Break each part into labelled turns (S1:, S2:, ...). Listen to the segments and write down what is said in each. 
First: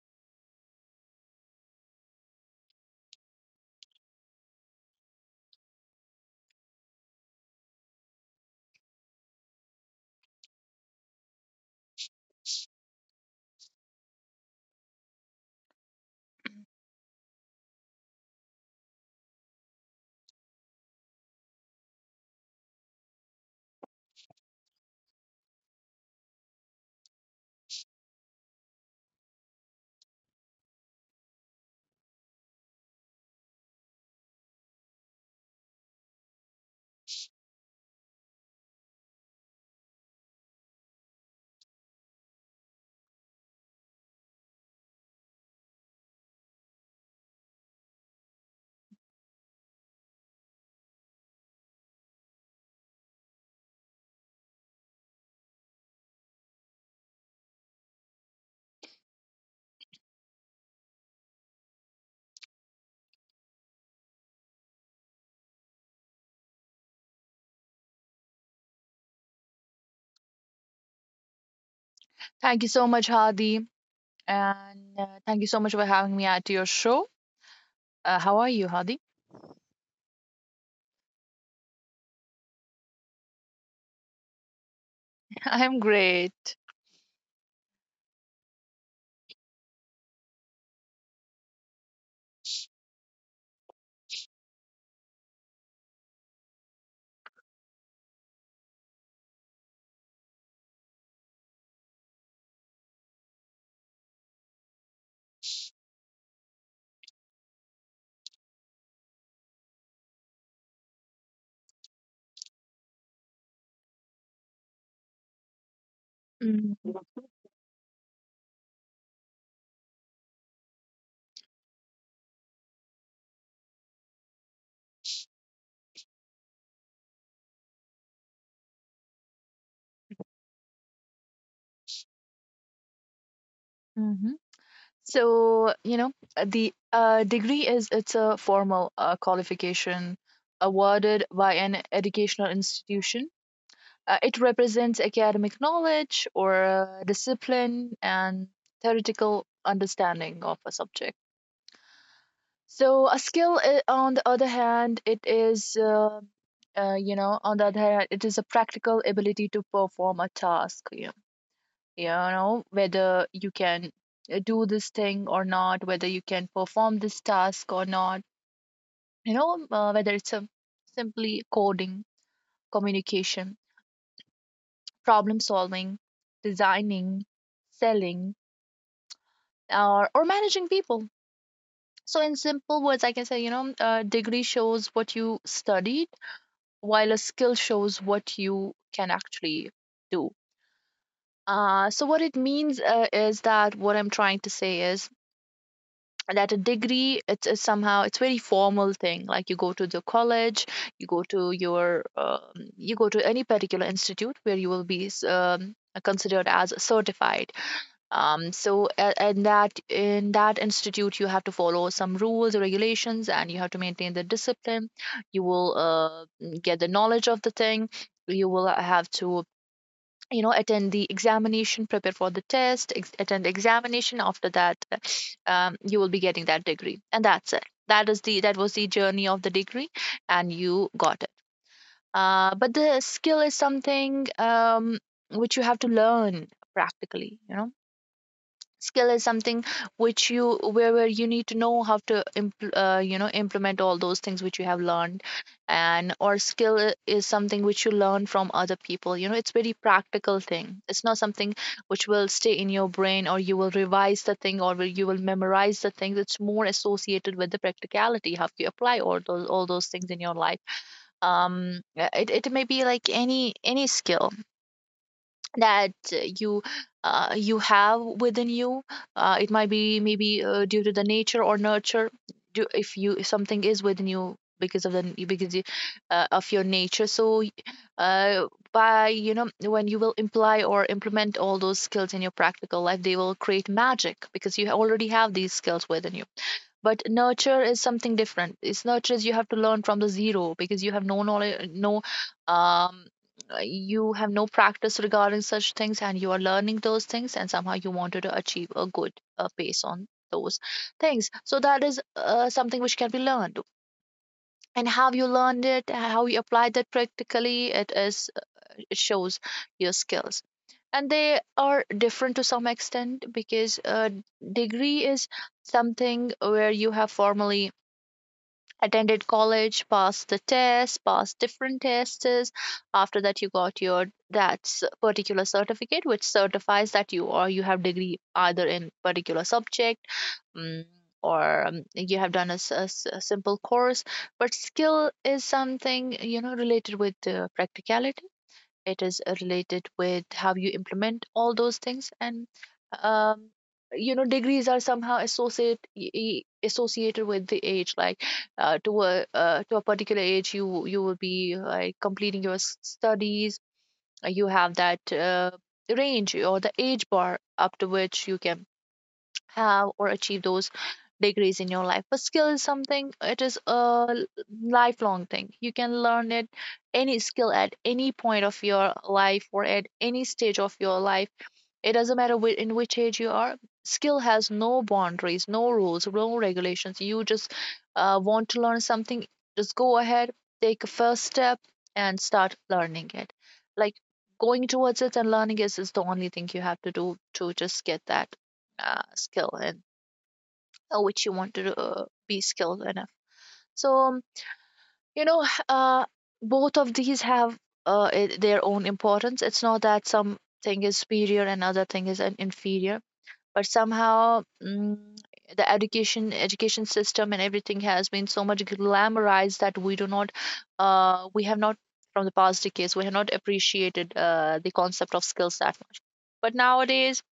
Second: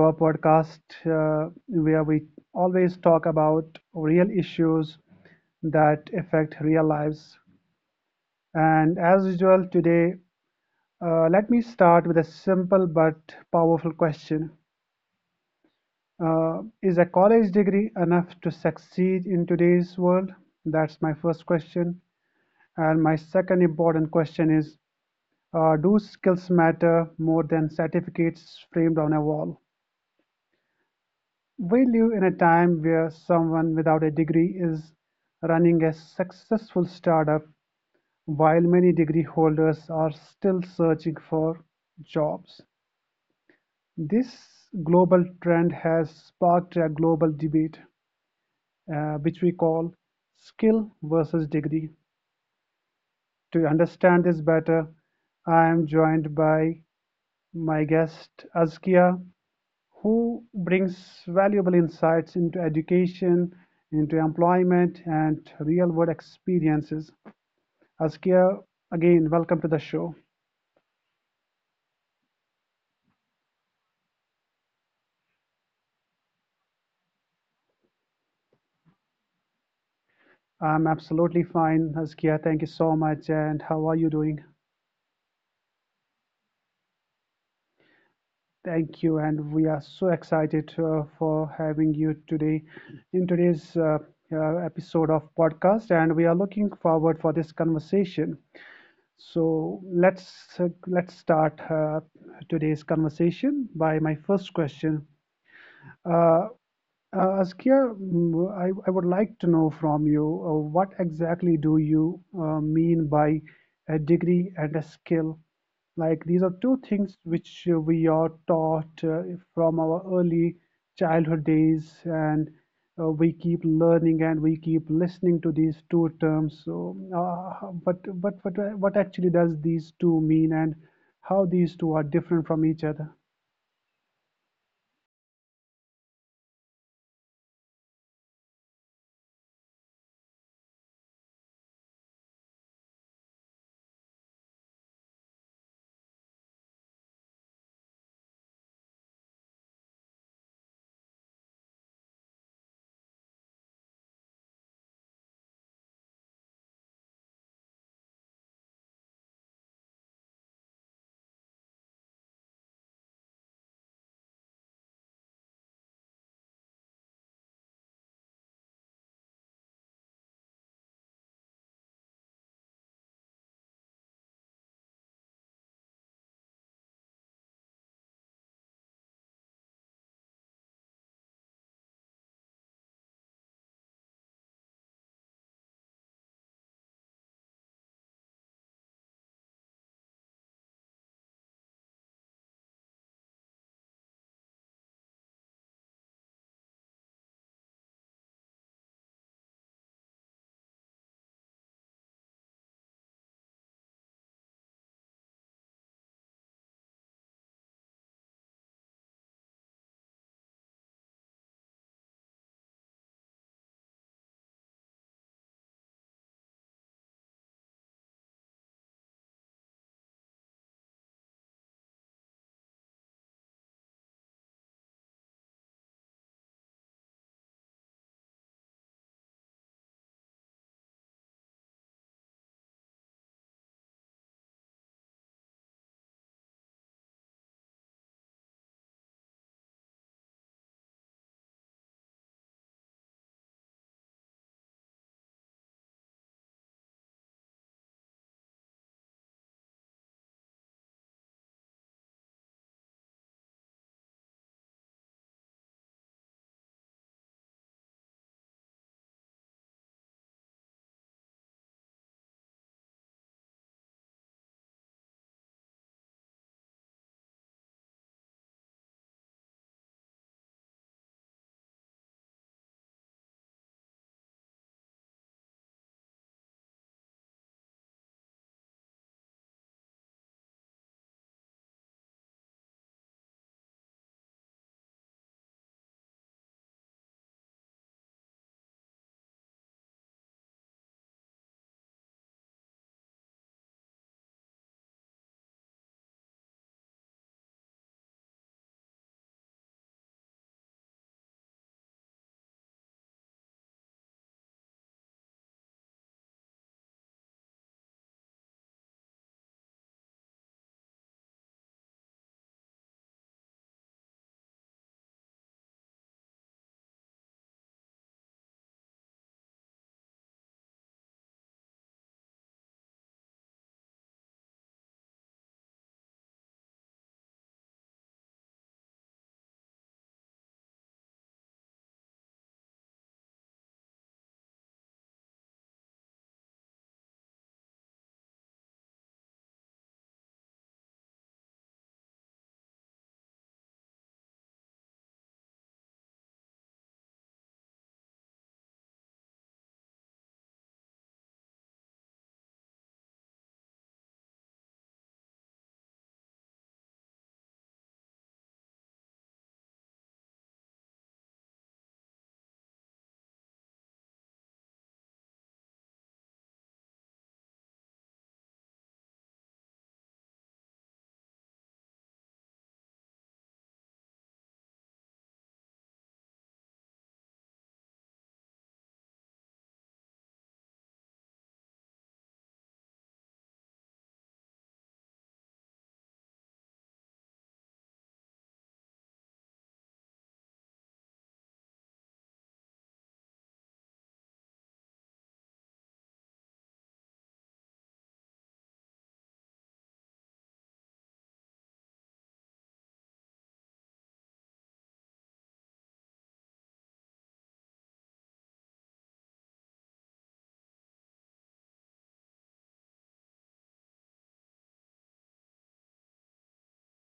S1: our podcast, where we always talk about real issues that affect real lives. And as usual, today, let me start with a simple but powerful question. Is a college degree enough to succeed in today's world? That's my first question. And my second important question is, do skills matter more than certificates framed on a wall? We live in a time where someone without a degree is running a successful startup while many degree holders are still searching for jobs. This global trend has sparked a global debate, which we call skill versus degree. To understand this better, I am joined by my guest Azkia, who brings valuable insights into education, into employment, and real world experiences. Askia, again, welcome to the show.
S2: Thank you so much, Hadi. And Thank you so much for having me at your show. How are you, Hadi?
S1: I'm absolutely fine, Askia. Thank you so much. And how are you doing?
S2: I'm great.
S1: Thank you. And we are so excited for having you today in today's episode of podcast. And we are looking forward for this conversation. So let's start, today's conversation by my first question. Uh, Askia, I would like to know from you what exactly do you mean by a degree and a skill? Like these are two
S2: Mm-hmm.
S1: things which we are taught from our early childhood days, and we keep learning and we keep listening to these two terms. So, but what actually does these two mean, and how these two are different from each other?
S2: So, you know, the degree is it's a formal qualification awarded by an educational institution. It represents academic knowledge or discipline and theoretical understanding of a subject. On the other hand, it is, you know, on the other hand, it is a practical ability to perform a task. You know, whether you can do this thing or not, whether you can perform this task or not. Whether it's a simply coding, communication, problem solving, designing, selling, or managing people. So in simple words, I can say, degree shows what you studied, while a skill shows what you can actually do. So what it means is that what I'm trying to say is that a degree it's somehow it's very formal thing. Like you go to the college, you go to your um, you go to any particular institute where you will be considered as certified. And that in that institute, you have to follow some rules or regulations, and you have to maintain the discipline. You will get the knowledge of the thing. You will have to, you know, attend the examination, prepare for the test, attend the examination. After that, you will be getting that degree, and that's it. That was the journey of the degree, and you got it. But the skill is something, which you have to learn practically, you know. Skill is something which you, where you need to know how to you know, implement all those things which you have learned. And or, skill is something which you learn from other people. You know, it's very practical thing. It's not something which will stay in your brain, or you will revise the thing, you will memorize the thing. It's more associated with the practicality, how you apply all those things in your life. It may be like any skill that you have within you. It might be maybe due to the nature or nurture. If you, if something is within you because of of your nature, so y- by you know when you will imply or implement all those skills in your practical life, they will create magic, because you already have these skills within you. But nurture is something different. It's Nurture is, you have to learn from the zero, because you have no knowledge, no um uh, you have no practice regarding such things, and you are learning those things, and somehow you wanted to achieve a good pace on those things. So that is something which can be learned. And how you learned it, how you applied that practically, it is, it shows your skills. And they are different to some extent, because a degree is something where you have formally attended college, passed the test, passed different tests. After that, you got your particular certificate, which certifies that you, or you have degree either in particular subject, mm or you have done a simple course. But skill is something, you know, related with practicality. It is related with how you implement all those things. And um, you know, degrees are somehow associated with the age. Like to a particular age, you will be like completing your studies. You have that range or the age bar up to which you can have or achieve those degrees in your life. But skill is something, it is a lifelong thing. You can learn it, any skill at any point of your life or at any stage of your life. It doesn't matter in which age you are. Skill has no boundaries, no rules, no regulations. You just want to learn something, just go ahead, take a first step, and start learning it. Like going towards it and learning it is the only thing you have to do to just get that skill and which you want to be skilled enough. So, you know, h- uh, both of these have their own importance. It's not that some thing is superior and other thing is an inferior, but somehow the education system and everything has been so much glamorized that we do not, we have not, from the past decades, we have not appreciated the concept of skills that much. But nowadays,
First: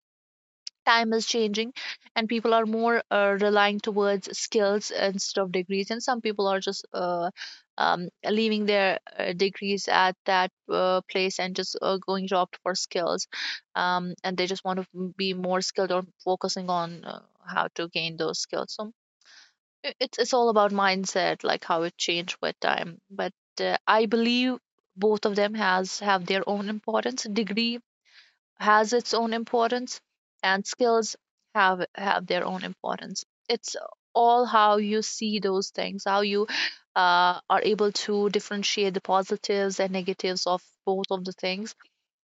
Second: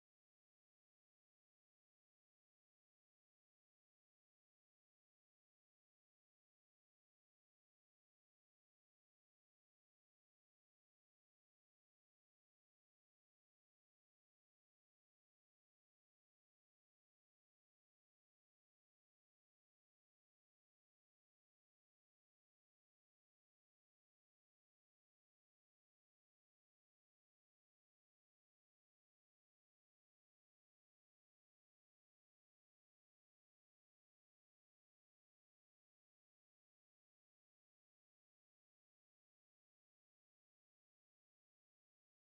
S2: time is changing, and people are more relying towards skills instead of degrees. And some people are just leaving their degrees at that place and just going to opt for skills, and they just want to be more skilled or focusing on how to gain those skills. So it's all about mindset, like how it changed with time. But I believe both of them has have their own importance. Degree has its own importance, and skills have their own importance. It's all how you see those things, how you are able to differentiate the positives and negatives of both of the things.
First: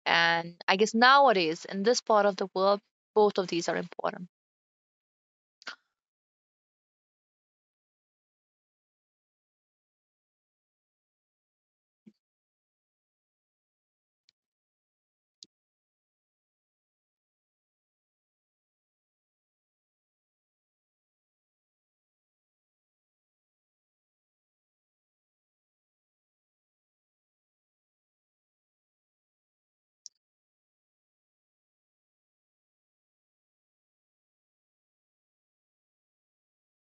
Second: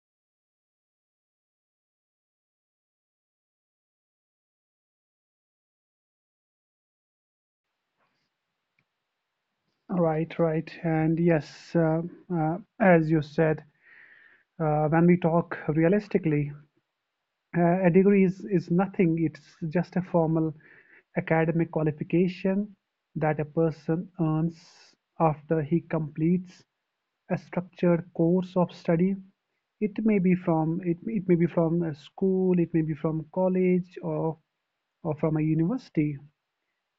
S2: And I guess nowadays, in this part of the world, both of these are important.
S1: Right, right. And yes, uh, as you said, when we talk realistically, a degree is nothing. It's just a formal academic qualification that a person earns after he completes a structured course of study. It may be from it may be from a school, it may be from college or from a university.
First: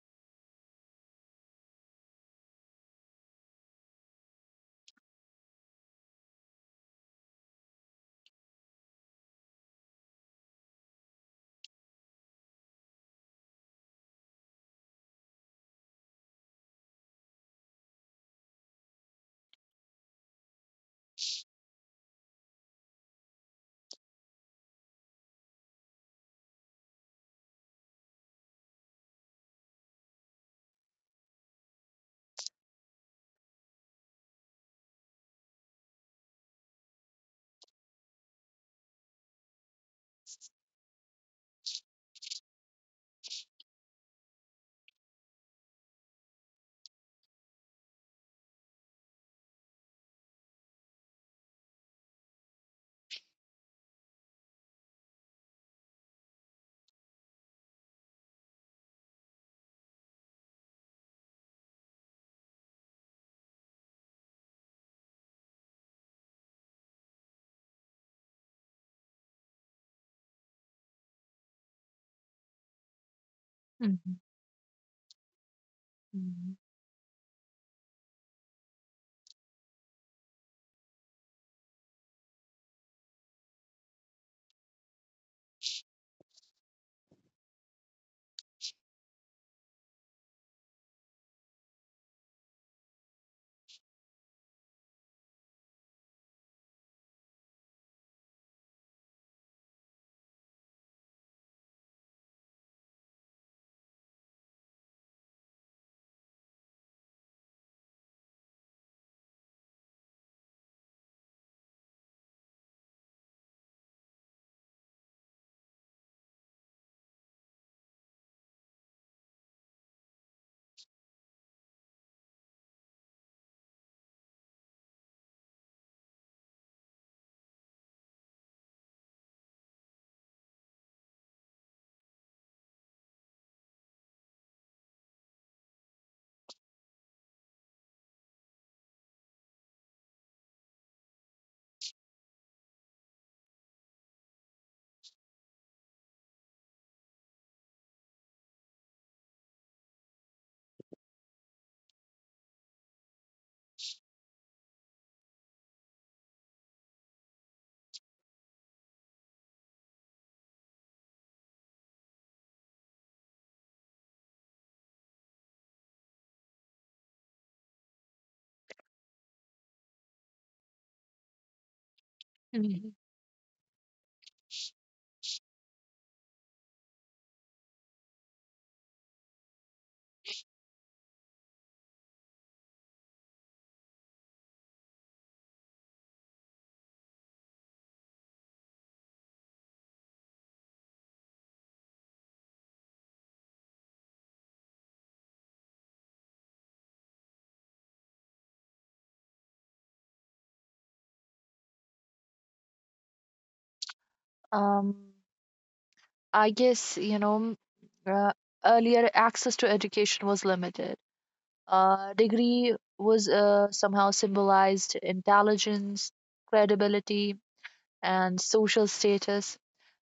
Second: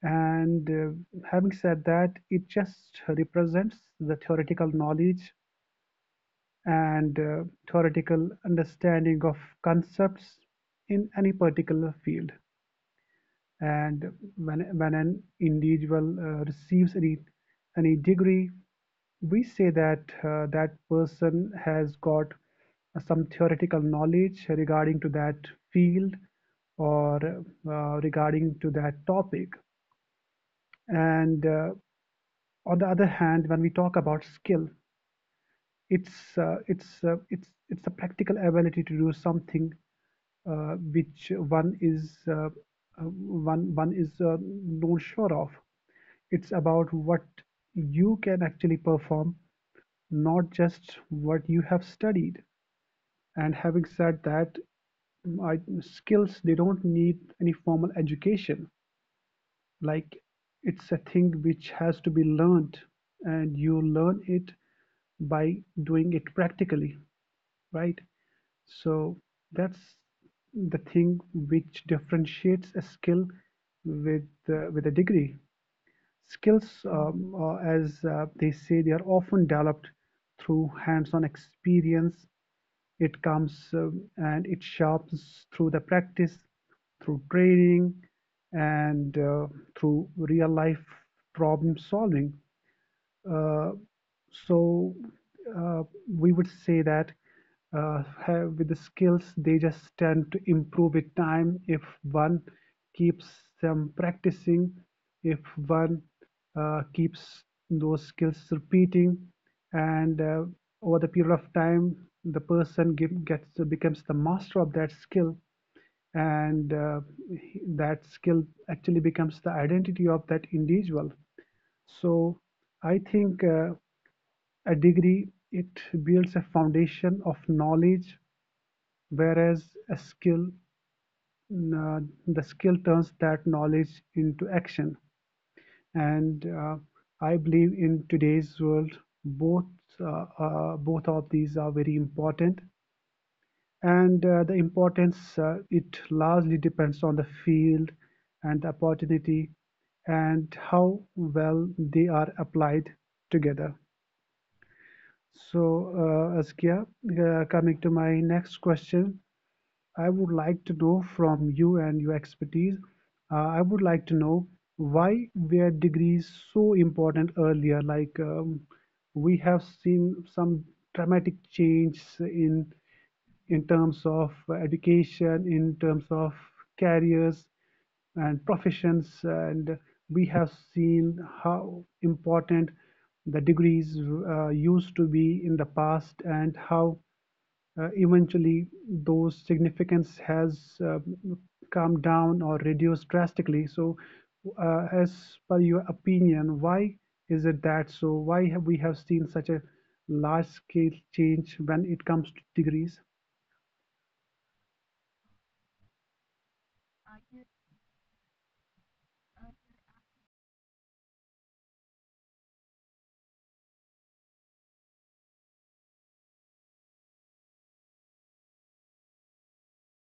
S1: And having said that, it just represents the theoretical knowledge and theoretical understanding of concepts in any particular field. And when an individual receives any degree, we say that that person has got some theoretical knowledge regarding to that field or regarding to that topic and on the other hand, when we talk about skill, it's it's it's the practical ability to do something which one is one is not sure of. It's about what you can actually perform, not just what you have studied. And having said that, skills they don't need any formal education, like it's a thing which has to be learned and you learn it by doing it practically, right? So that's the thing which differentiates a skill
S2: Mhm.
S1: with a degree.
S2: Mhm.
S1: Skills, as they say, they are often developed through hands-on experience. It comes and it sharpens through the practice, through training, and through real life problem solving. Uh, so uh, we would say that with the skills, they just tend to improve with time if one keeps them practicing, if one keeps those skills repeating, and over the period of time, the person give, gets becomes the master of that skill, and that skill actually becomes the identity of that individual. So I think. A degree, it builds a foundation of knowledge, whereas a skill, uh, the skill turns that knowledge into action. And I believe in today's world, both both of these are very important. And the importance, it largely depends on the field and the opportunity and how well they are applied together. So, Askia, coming to my next question, I would like to know from you and your expertise, I would like to know why were degrees so important earlier? Like, we have seen some dramatic change
S2: Mhm.
S1: in terms of education, in terms of careers and professions. And we have seen how important the degrees used to be in the past and how eventually those significance has come down or reduced drastically. So, as per your opinion, why is it that so? Why have we have seen such a large scale change when it comes to degrees?
S2: Um, I guess, uh, earlier access to education was limited. Degree was somehow symbolized intelligence, credibility, and social status.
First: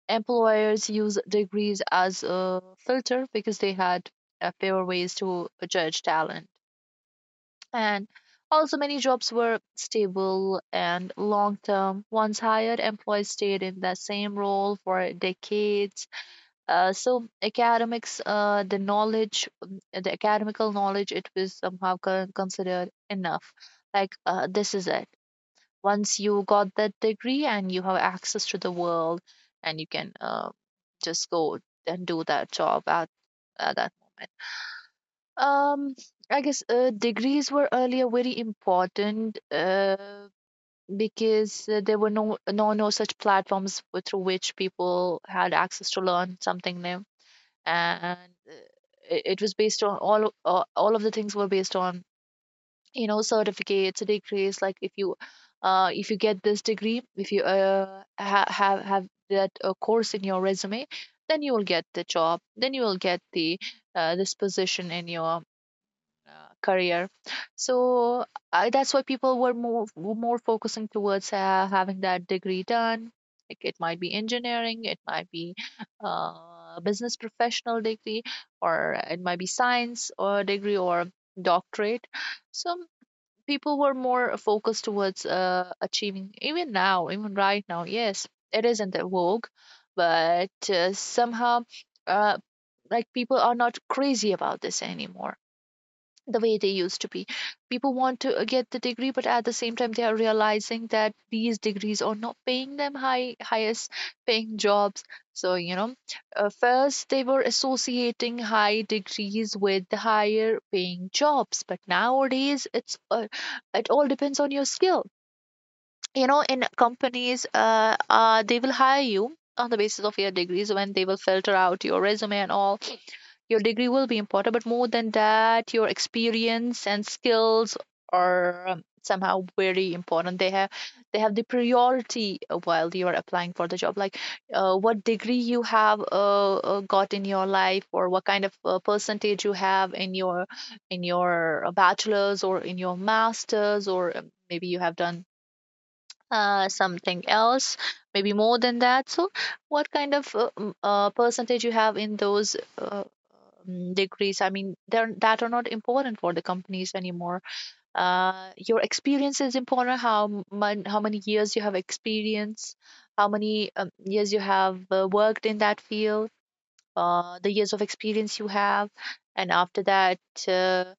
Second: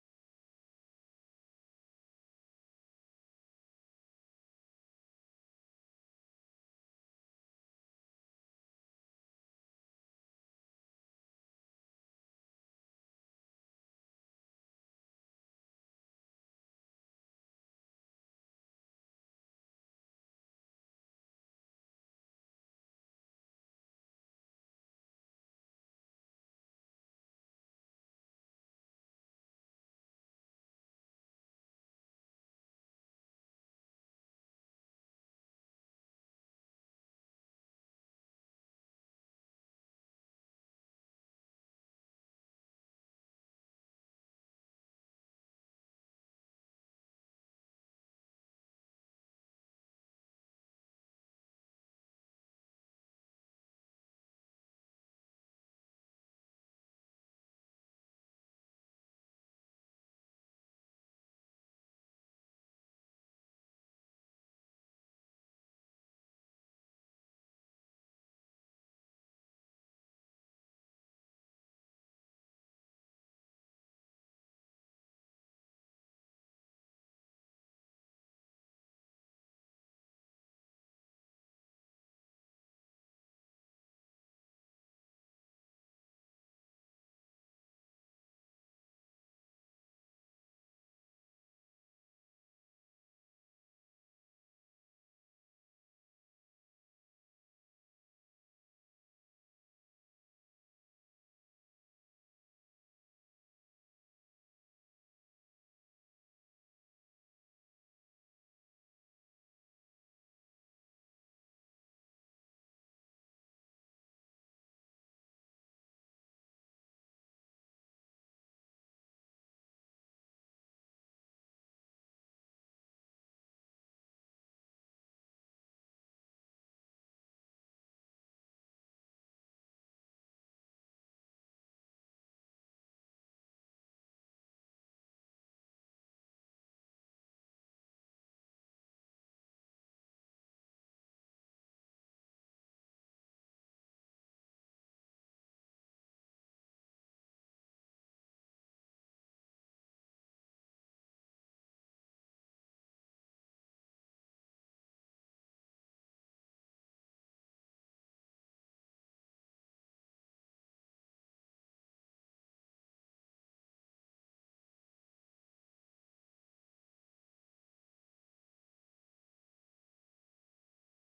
S2: Employers use degrees as a filter because they had fewer ways to judge talent. And also, many jobs were stable and long term. Once hired, employees stayed in the same role for decades. So academics, the knowledge, the academical knowledge, it was somehow considered enough. Like this is it. Once you got that degree, and you have access to the world, and you can just go and do that job at that moment. Um, I guess degrees were earlier very important, because there were no such platforms through which people had access to learn something new. And it was based on all of the things were based on, you know, certificates, degrees. Like if you get this degree, if you have that course in your resume, then you will get the job, then you will get the this position in your career. So that's why people were more focusing towards having that degree done. Like it might be engineering, it might be business professional degree, or it might be science or degree or doctorate. So people were more focused towards achieving. Even now, even right now, yes, it isn't a vogue, but somehow. Uh, like people are not crazy about this anymore the way they used to be. People want to get the degree, but at the same time, they are realizing that these degrees are not paying them highest paying jobs. So, first they were associating high degrees with the higher paying jobs, but nowadays it all depends on your skill. You know, in companies, they will hire you on the basis of your degrees. When they will filter out your resume and all, your degree will be important, but more than that, your experience and skills are somehow very important. They have the priority while you are applying for the job. Like what degree you have got in your life, or what kind of percentage you have in your, in your bachelor's or in your master's, or maybe you have done something else, maybe more than that. So what kind of percentage you have in those degrees, I mean, they're that are not important for the companies anymore. Your experience is important. How how many years you have experience, how many years you have worked in that field, the years of experience you have. And after that, uh,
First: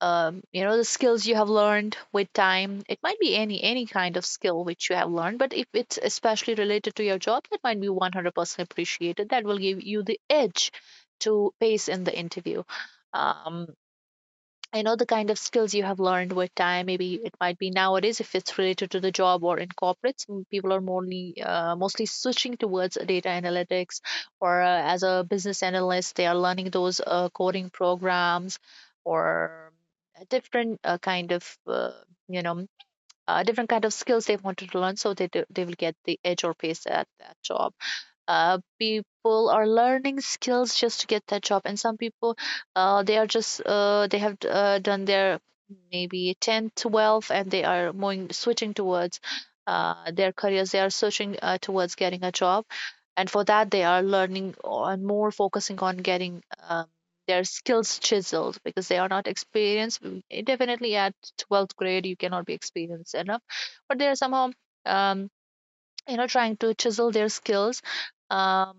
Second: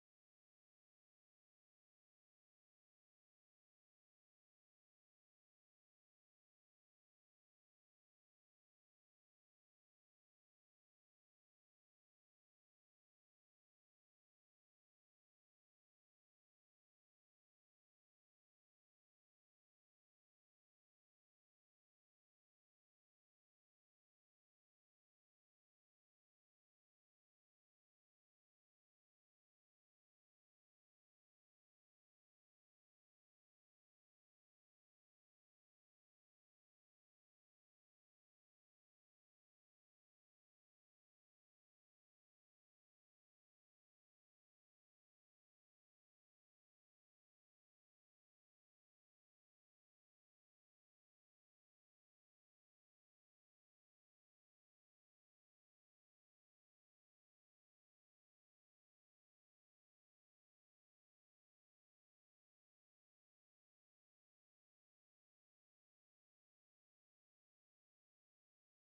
S2: you know, the skills you have learned with time. It might be any kind of skill which you have learned, but if it's especially related to your job, that might be 100% appreciated. That will give you the edge to pace in the interview. Um, I know the kind of skills you have learned with time. Maybe it might be nowadays if it's related to the job or in corporates, people are mostly switching towards data analytics, or as a business analyst, they are learning those coding programs, or a different kind of you know different kind of skills they wanted to learn, so they will get the edge or pace at that job. People are learning skills just to get that job, and some people they are just they have done their maybe 10, 12, and they are moving switching towards their careers, they are searching towards getting a job, and for that they are learning on more focusing on getting um, their skills chiseled because they are not experienced. Definitely at 12th grade you cannot be experienced enough, but they are somehow um, trying to chisel their skills, um,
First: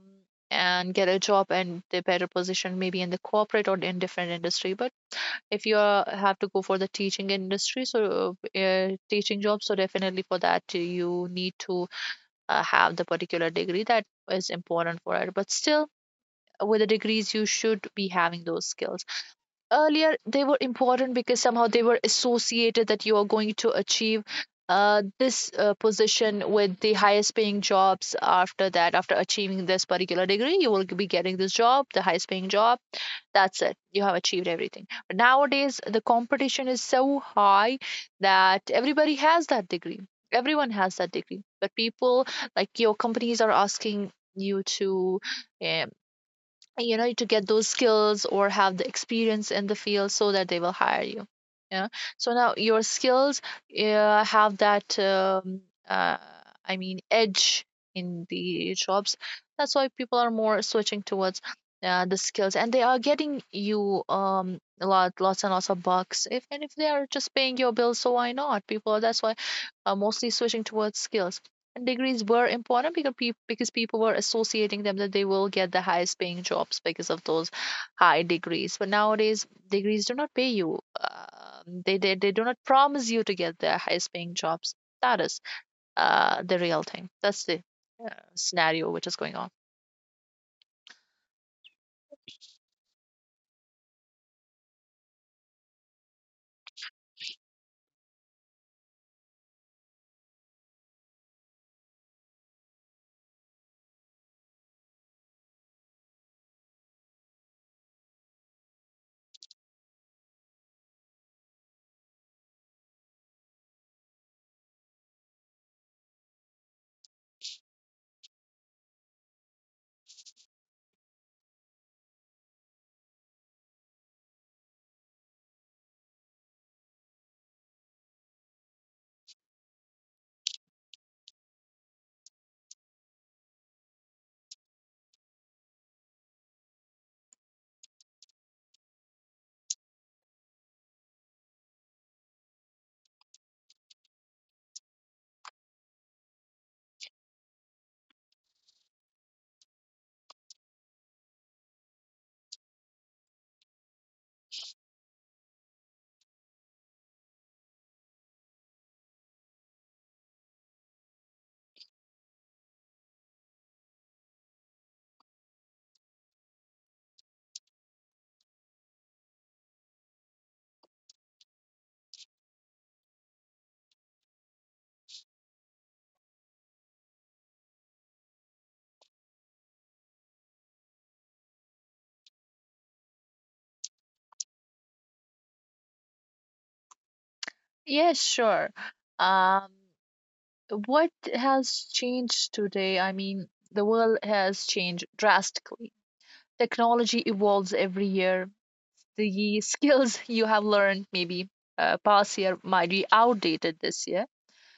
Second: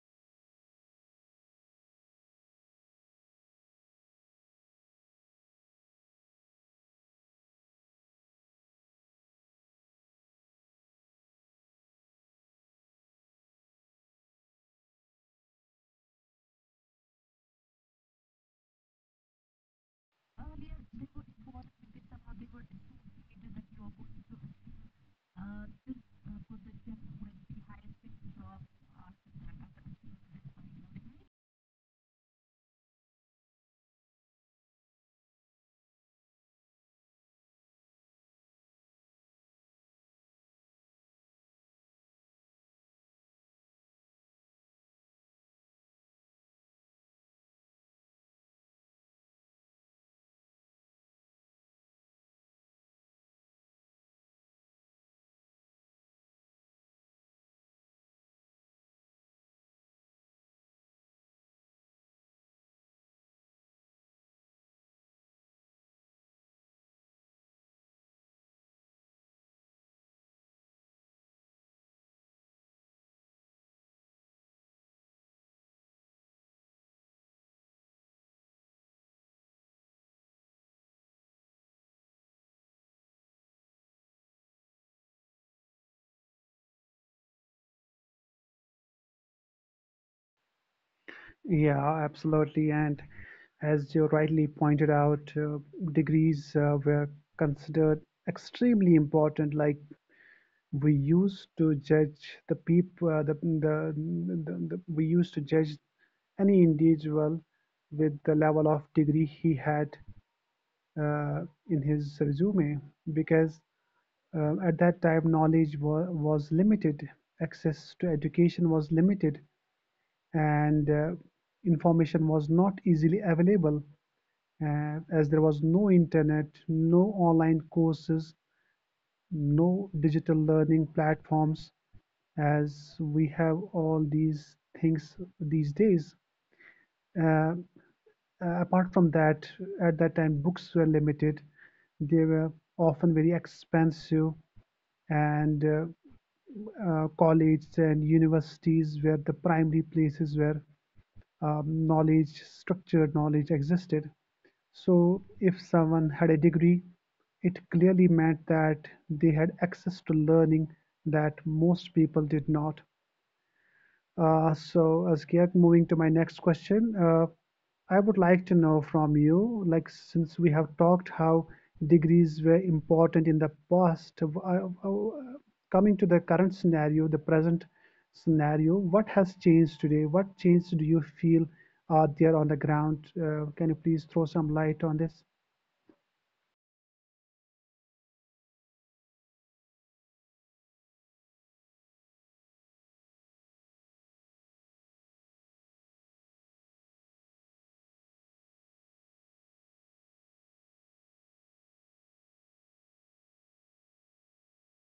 S2: and get a job and they better position maybe in the corporate or in different industry. But if have to go for the teaching industry, so teaching job, so definitely for that you need to have the particular degree that is important for it. But still, with the degrees you should be having those skills. Earlier they were important because somehow they were associated that you are going to achieve this position with the highest paying jobs. After that, after achieving this particular degree, you will be getting this job, the highest paying job. That's it, you have achieved everything. But nowadays the competition is so high that everybody has that degree. Everyone has that degree, but people, like your companies are asking you to, uh, to get those skills or have the experience in the field so that they will hire you. Yeah. So now your skills have that, uh, I mean, edge in the jobs. That's why people are more switching towards the skills, and they are getting you, a lot, lots and lots of bucks, if and if they are just paying your bills, so why not? People, that's why, are mostly switching towards skills. Degrees were important because people, because people were associating them that they will get the highest paying jobs because of those high degrees. But nowadays degrees do not pay you. They do not promise you to get the highest paying jobs. That is the real thing. That's the uh, scenario which is going on.
S1: Yeah, absolutely. And as you rightly pointed out, degrees were considered extremely important. Like we used to judge the people, the we used to judge any individual with the level of degree he had uh, in his resume because at that time knowledge was limited, access to education was limited, and information was not easily available as there was no internet, no online courses, no digital learning platforms as we have all these things these days. Uh, apart from that, at that time, books were limited. They were often very expensive, and colleges and universities were the primary places where, knowledge, structured knowledge existed. So, if someone had a degree, it clearly meant that they had access to learning that most people did not. So, Askia, moving to my next question, I would like to know from you, like since we have talked how degrees were important in the past, coming to the current scenario, the present scenario, what has changed today? What changes do you feel are there on the ground? Can you please throw some light on this?
S2: Yes, sure. um what has changed today? I mean, the world has changed drastically. Technology evolves every year. The skills you have learned maybe past year might be outdated this year.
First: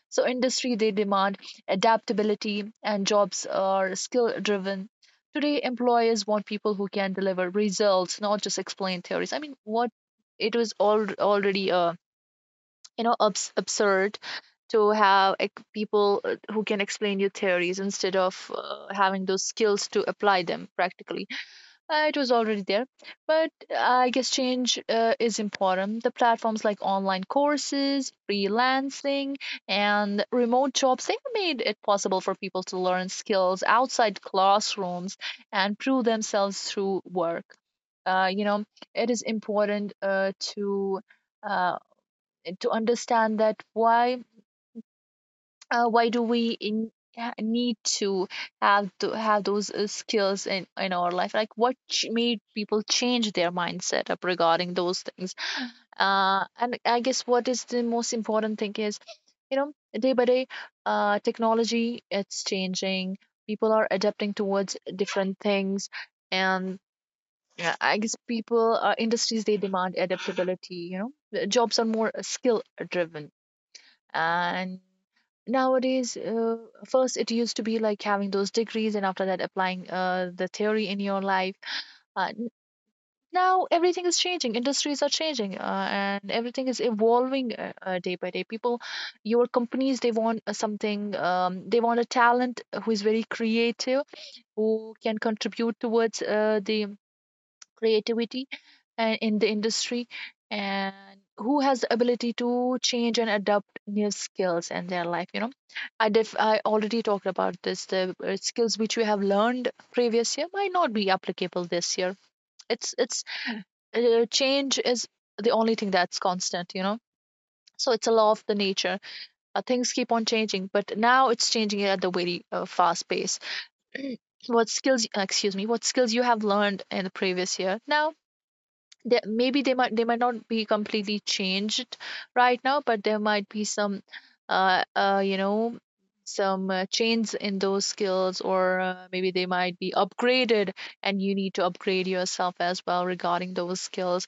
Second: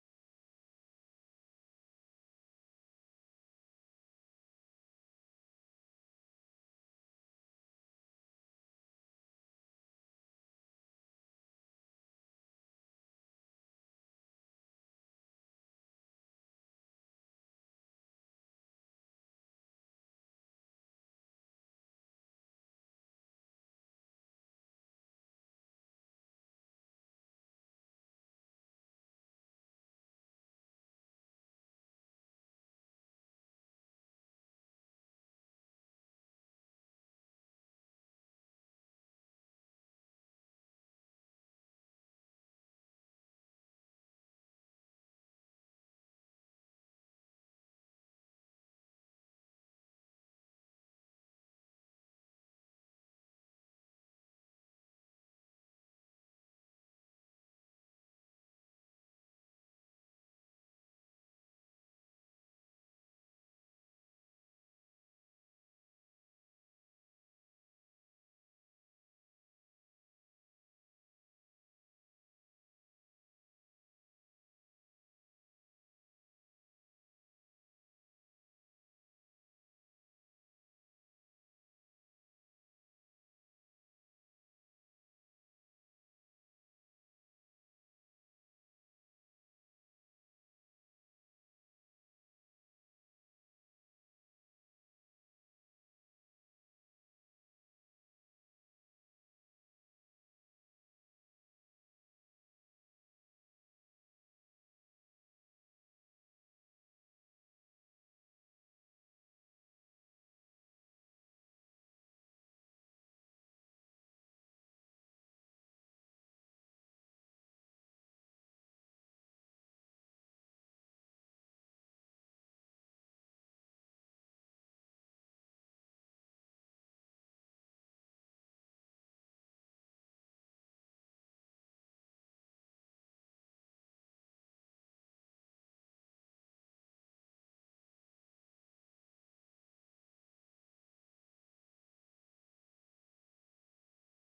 S2: So industry, they demand adaptability, and jobs are skill driven. Today employers want people who can deliver results, not just explain theories. I mean, what, it was all already absurd to have, like, people who can explain your theories instead of having those skills to apply them practically. It was already there, but I guess change is important. The platforms like online courses, freelancing, and remote jobs, they made it possible for people to learn skills outside classrooms and prove themselves through work. Uh, you know, it is important to uh, understand that why why do we need to have those skills in our life, like what made people change their mindset up regarding those things. And I guess what is the most important thing is, you know, day by day, technology, it's changing. People are adapting towards different things. And yeah, I guess people, industries, they demand adaptability. The jobs are more skill driven. And nowadays, first it used to be like having those degrees and after that applying the theory in your life. uh, Now everything is changing, industries are changing, and everything is evolving day by day. People, your companies, they want something, they want a talent who is very creative, who can contribute towards the creativity in the industry, and who has the ability to change and adapt new skills in their life. I already talked about this. The skills which we have learned previous year might not be applicable this year. It's Change is the only thing that's constant, you know. So it's a law of the nature. Things keep on changing, but now it's changing at the very fast pace. What skills, excuse me, what skills you have learned in the previous year now, maybe they might not be completely changed right now, but there might be some uh, uh you know change in those skills, or maybe they might be upgraded. And you need to upgrade yourself as well regarding those skills.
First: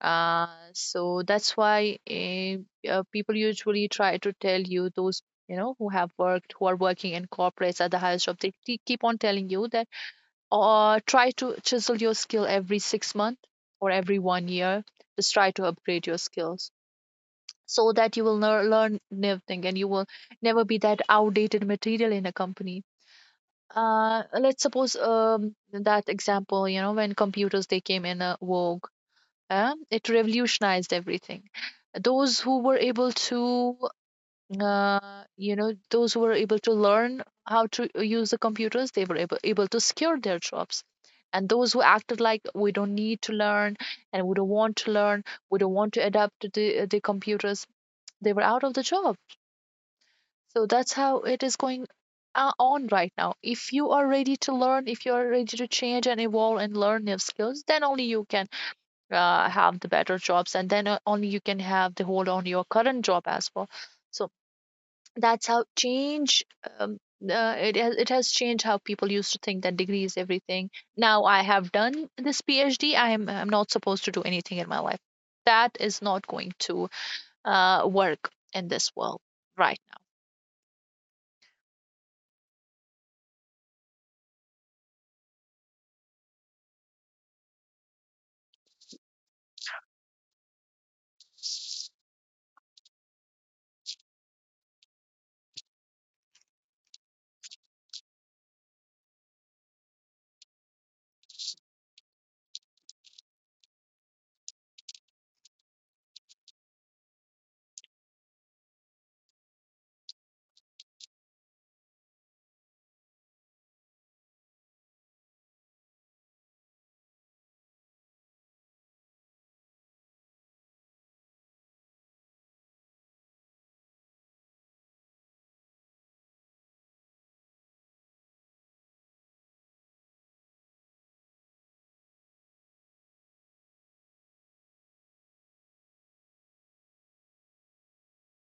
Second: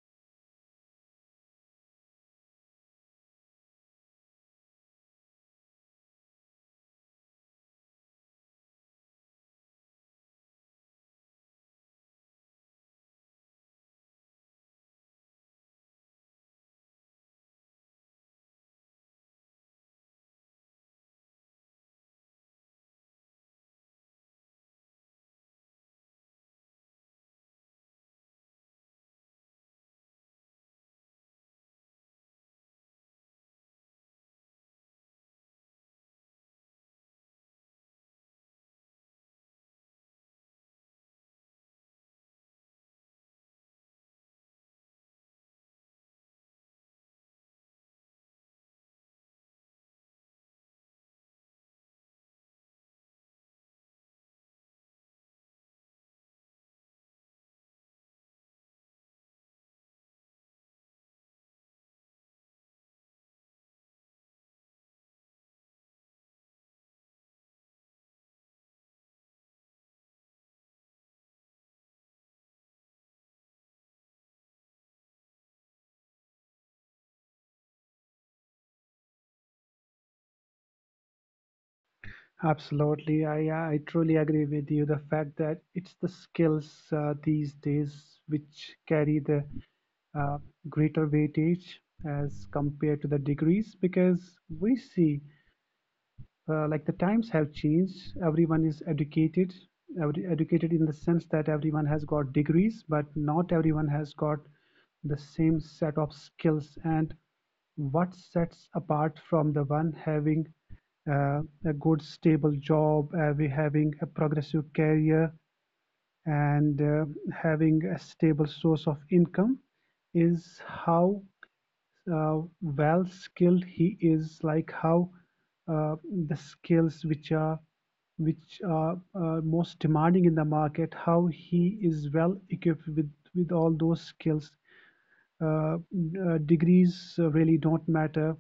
S2: uh so that's why, people usually try to tell you those, you know, who have worked, who are working in corporates at the highest job, they keep on telling you that, or try to chisel your skill every 6 months or every one year. Just try to upgrade your skills so that you will learn new thing and you will never be that outdated material in a company. Let's suppose, that example, you know, when computers they came in a vogue, it revolutionized everything. Those who were able to, those who were able to learn how to use the computers, they were able to secure their jobs. And those who acted like we don't need to learn, and we don't want to learn, we don't want to adapt to the computers, they were out of the job. So that's how it is going on right now. If you are ready to learn, if you are ready to change and evolve and learn new skills, then only you can have the better jobs. And then only you can have the hold on your current job as well. So that's how change, um, it has changed how people used to think that degree is everything. Now I have done this PhD, I'm not supposed to do anything in my life. That is not going to work in this world. Right.
S1: Absolutely, I truly agree with you. The fact that it's the skills these days which carry the uh, greater weightage as compared to the degrees, because we see like the times have changed, everyone is educated, every, educated in the sense that everyone has got degrees but not everyone has got the same set of skills, and what sets apart from the one having uh, a good stable job we having a progressive career and having a stable source of income is how well skilled he is, like how uh, the skills which are which are most demanding in the market, how he is well equipped with all those skills. Degrees really don't matter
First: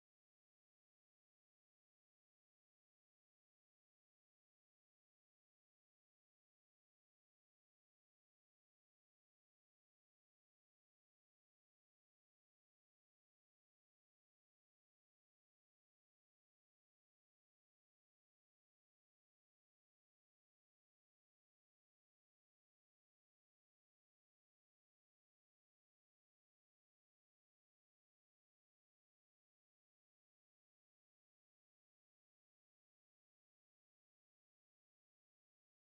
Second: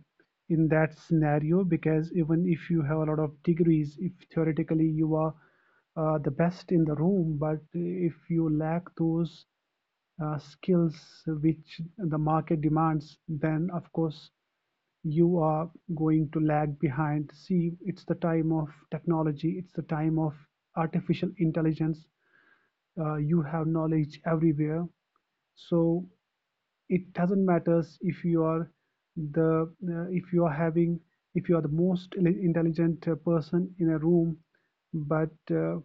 S1: in that scenario because even if you have a lot of degrees, if theoretically you are the best in the room, but if you lack those skills which the market demands, then of course you are going to lag behind. See, it's the time of technology, it's the time of artificial intelligence. You have knowledge everywhere. So it doesn't matter if you are the if you are having if you are the most intelligent person in a room but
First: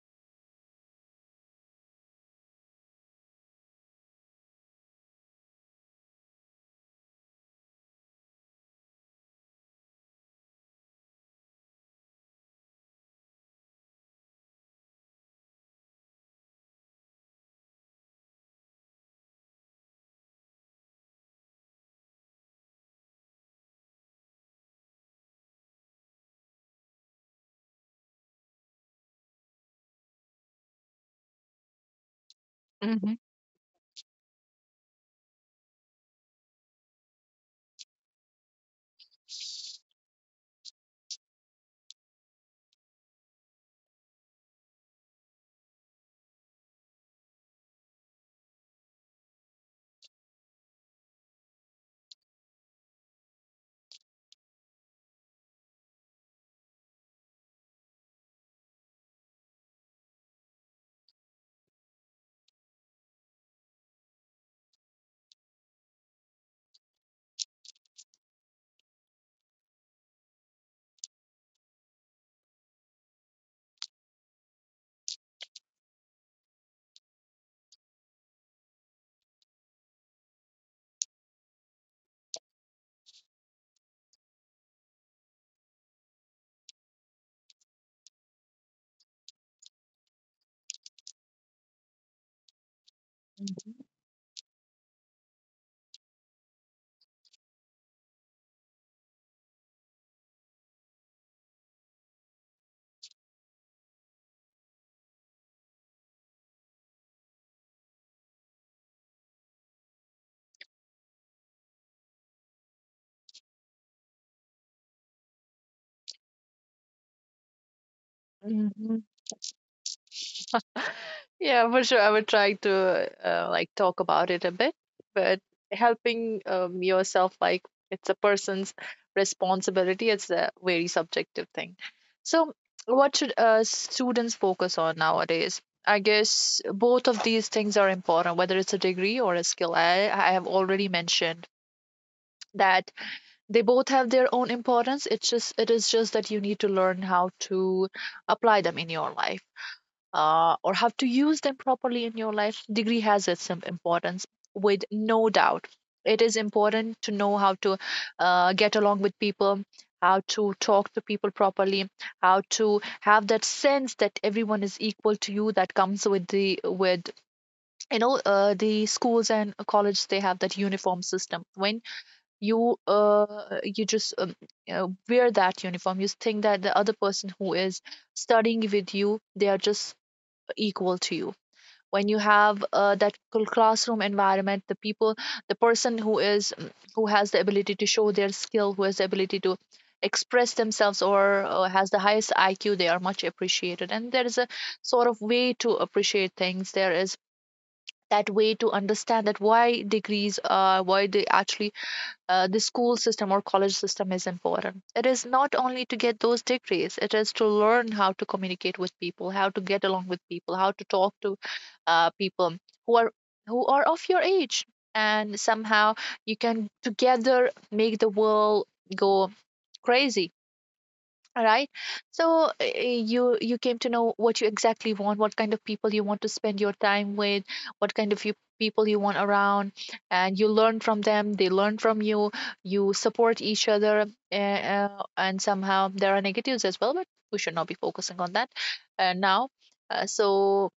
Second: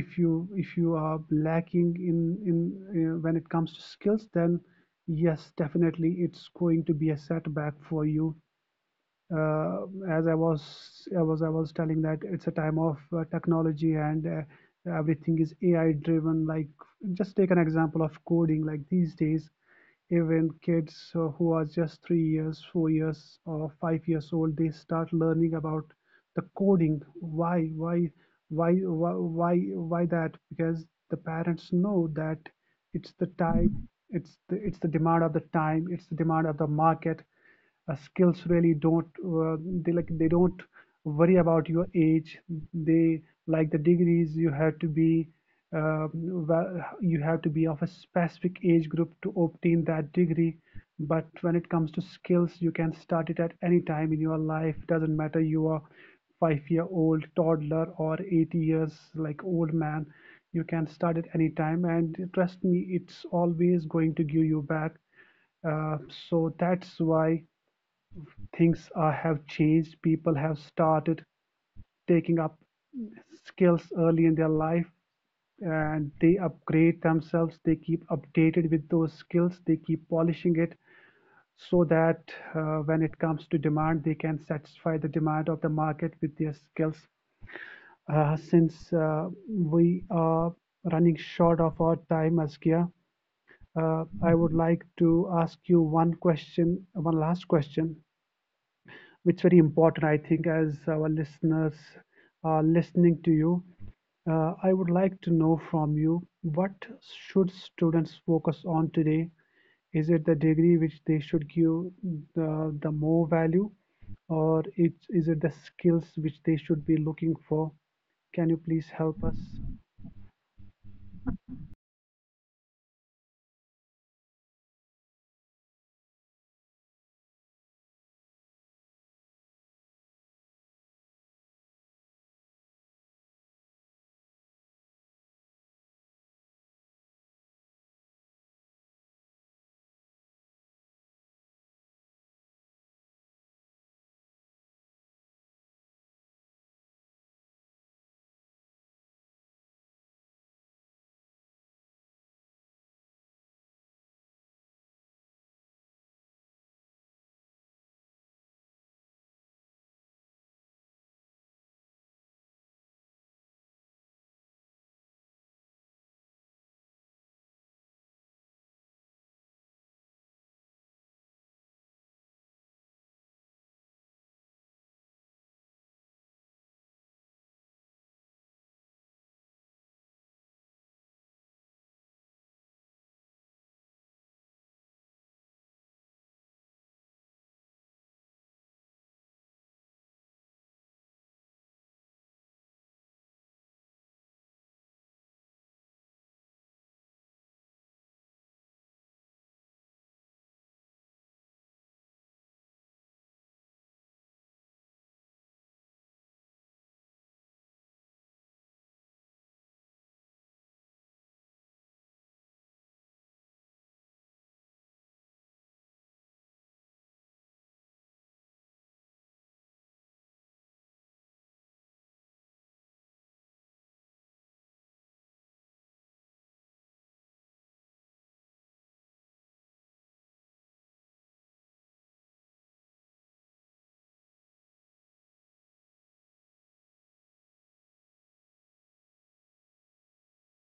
S1: if you are lacking in when it comes to skills, then yes, definitely it's going to be a setback for you. As I was I was telling that it's a time of technology and everything is AI driven. Like just take an example of coding. Like these days, even kids who are just 3 years, 4 years, or 5 years old, they start learning about the coding. Why? Why? Why? Why? Why that? Because the parents know that it's
S2: Now.
S1: the time. It's the demand of the time. It's the demand of the market. Skills really don't they don't worry about your age. they the degrees, you have to be, um, well, you have to be of a specific age group to obtain that degree. But when it comes to skills, you can start it at any time in your life. Doesn't matter, you are 5 year old toddler or 80 years like old man, you can start at any time and trust me, it's always going to give you back. uh, so that's why things are have changed. People have started taking up skills early in their life and they upgrade themselves. They keep updated with those skills. They keep polishing it so that, when it comes to demand, they can satisfy the demand of the market with their skills. Since we are running short of our time, Askia, I would like to ask you one question, one last question. It's very important, I think, as our listeners are listening to you. I would like to know from you, what should students focus on today? Is it the degree which they should give the more value, or it's, it the skills which they should be looking for? Can you please
S2: Mm-hmm.
S1: help us?
S2: Yeah, for sure. I would try to like talk about it a bit, but helping, yourself, like, it's a person's responsibility. It's a very subjective thing. So, what should students focus on nowadays? I guess both of these things are important, whether it's a degree or a skill. I have already mentioned that they both have their own importance. It's just, it is just that you need to learn how to apply them in your life, or have to use them properly in your life. Degree has its importance, with no doubt. It is important to know how to get along with people, how to talk to people properly, how to have that sense that everyone is equal to you. That comes with the, with, you know, the schools and colleges. They have that uniform system. When you just wear that uniform, you think that the other person who is studying with you, they are just equal to you. When you have that classroom environment, the people, the person who is, who has the ability to show their skill, who has the ability to express themselves, or has the highest IQ, they are much appreciated. And there is a sort of way to appreciate things. There is that way to understand that why degrees are, why they actually, the school system or college system is important. It is not only to get those degrees, it is to learn how to communicate with people, how to get along with people, how to talk to people who are, who are of your age, and somehow you can together make the world go crazy. All right. So, you came to know what you exactly want, what kind of people you want to spend your time with, what kind of you people you want around. And you learn from them, they learn from you, you support each other. uh, and somehow there are negatives as well, but we should not be focusing on that. Now, so,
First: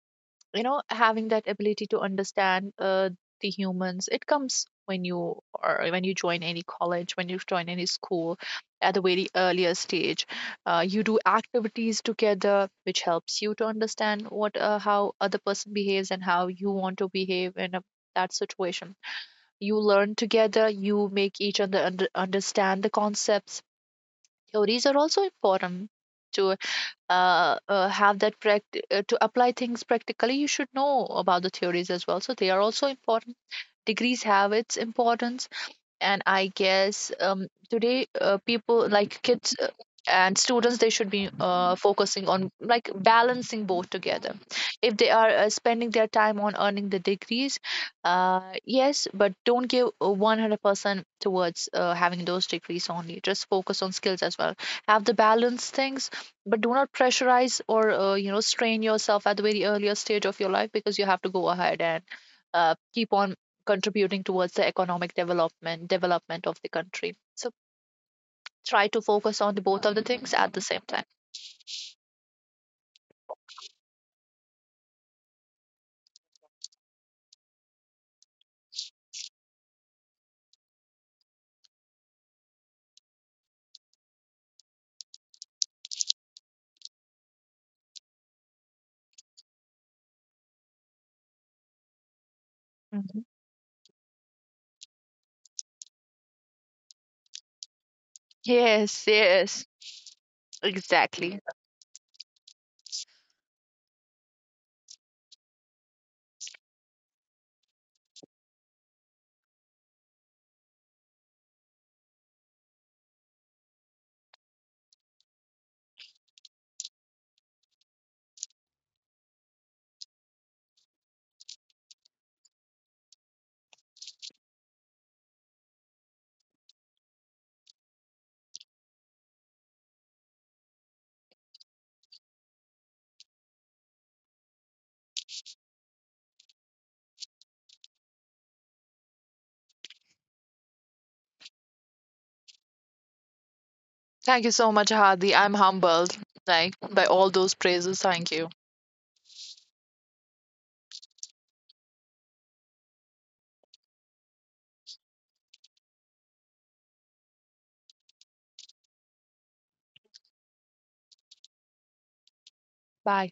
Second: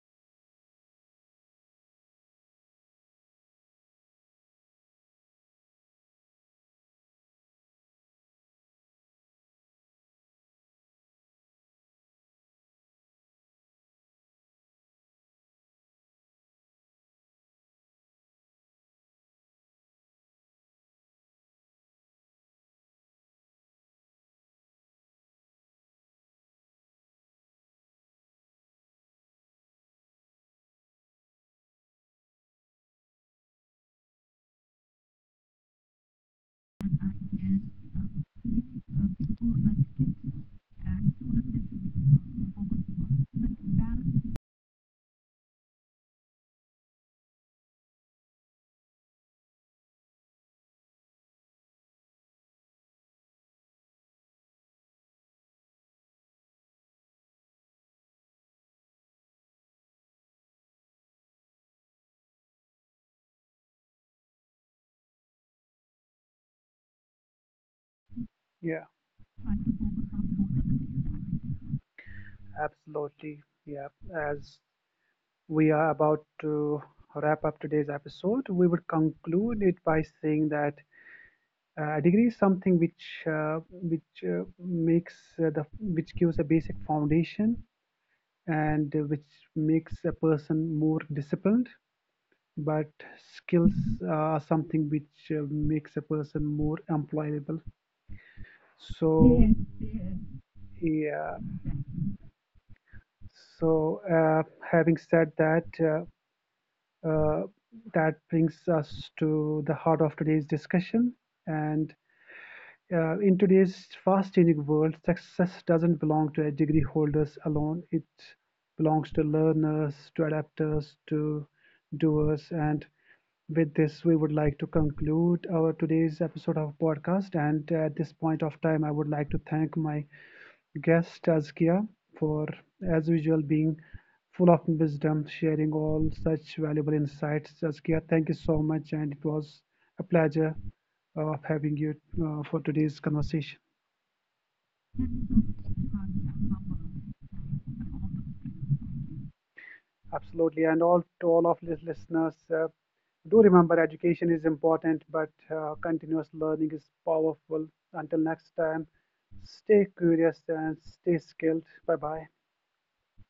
S2: you know, having that ability to understand the humans, it comes when you, or when you join any college, when you join any school at a very earlier stage. You do activities together which helps you to understand what, how other person behaves and how you want to behave in a, that situation. You learn together, you make each other understand the concepts. Theories are also important to have that to apply things practically. You should know about the theories as well, so they are also important. Degrees have its importance. And I guess today, people like kids, and students, they should be focusing on, like, balancing both together. If they are spending their time on earning the degrees, yes, but don't give 100% towards having those degrees only, just focus on skills as well. Have the balance things. But do not pressurize or strain yourself at the very earlier stage of your life, because you have to go ahead and keep on contributing towards the economic development of the country. So
S1: Yeah,
S2: try to focus on the both of the things at the same time.
S1: absolutely. Yeah, as we are about to wrap up today's episode, we would conclude it by saying that degree is something which makes the which gives a basic foundation and which makes a person more disciplined. But
S2: Mhm.
S1: skills are something which makes a person more employable.
S2: Yes,
S1: So
S2: yes,
S1: yeah. Yeah.
S2: exactly.
S1: So having said that, uh, that brings us to the heart of today's discussion and in today's fast changing world, success doesn't belong to degree holders alone. It belongs to learners, to adapters, to doers. And with this, we would like to conclude our today's episode of podcast. And at this point of time, I would like to thank my guest Azkia for, as usual, being full of wisdom, sharing all such valuable insights. Azkia, thank you so much, and it was a pleasure of having you for today's conversation.
S2: Thank you so much, Hadi. I'm humbled, like, by all those praises. Thank you.
S1: Absolutely. And all of the listeners, do remember education is important, but continuous learning is powerful. Until next time, stay curious and stay skilled. Bye bye.
S2: Bye.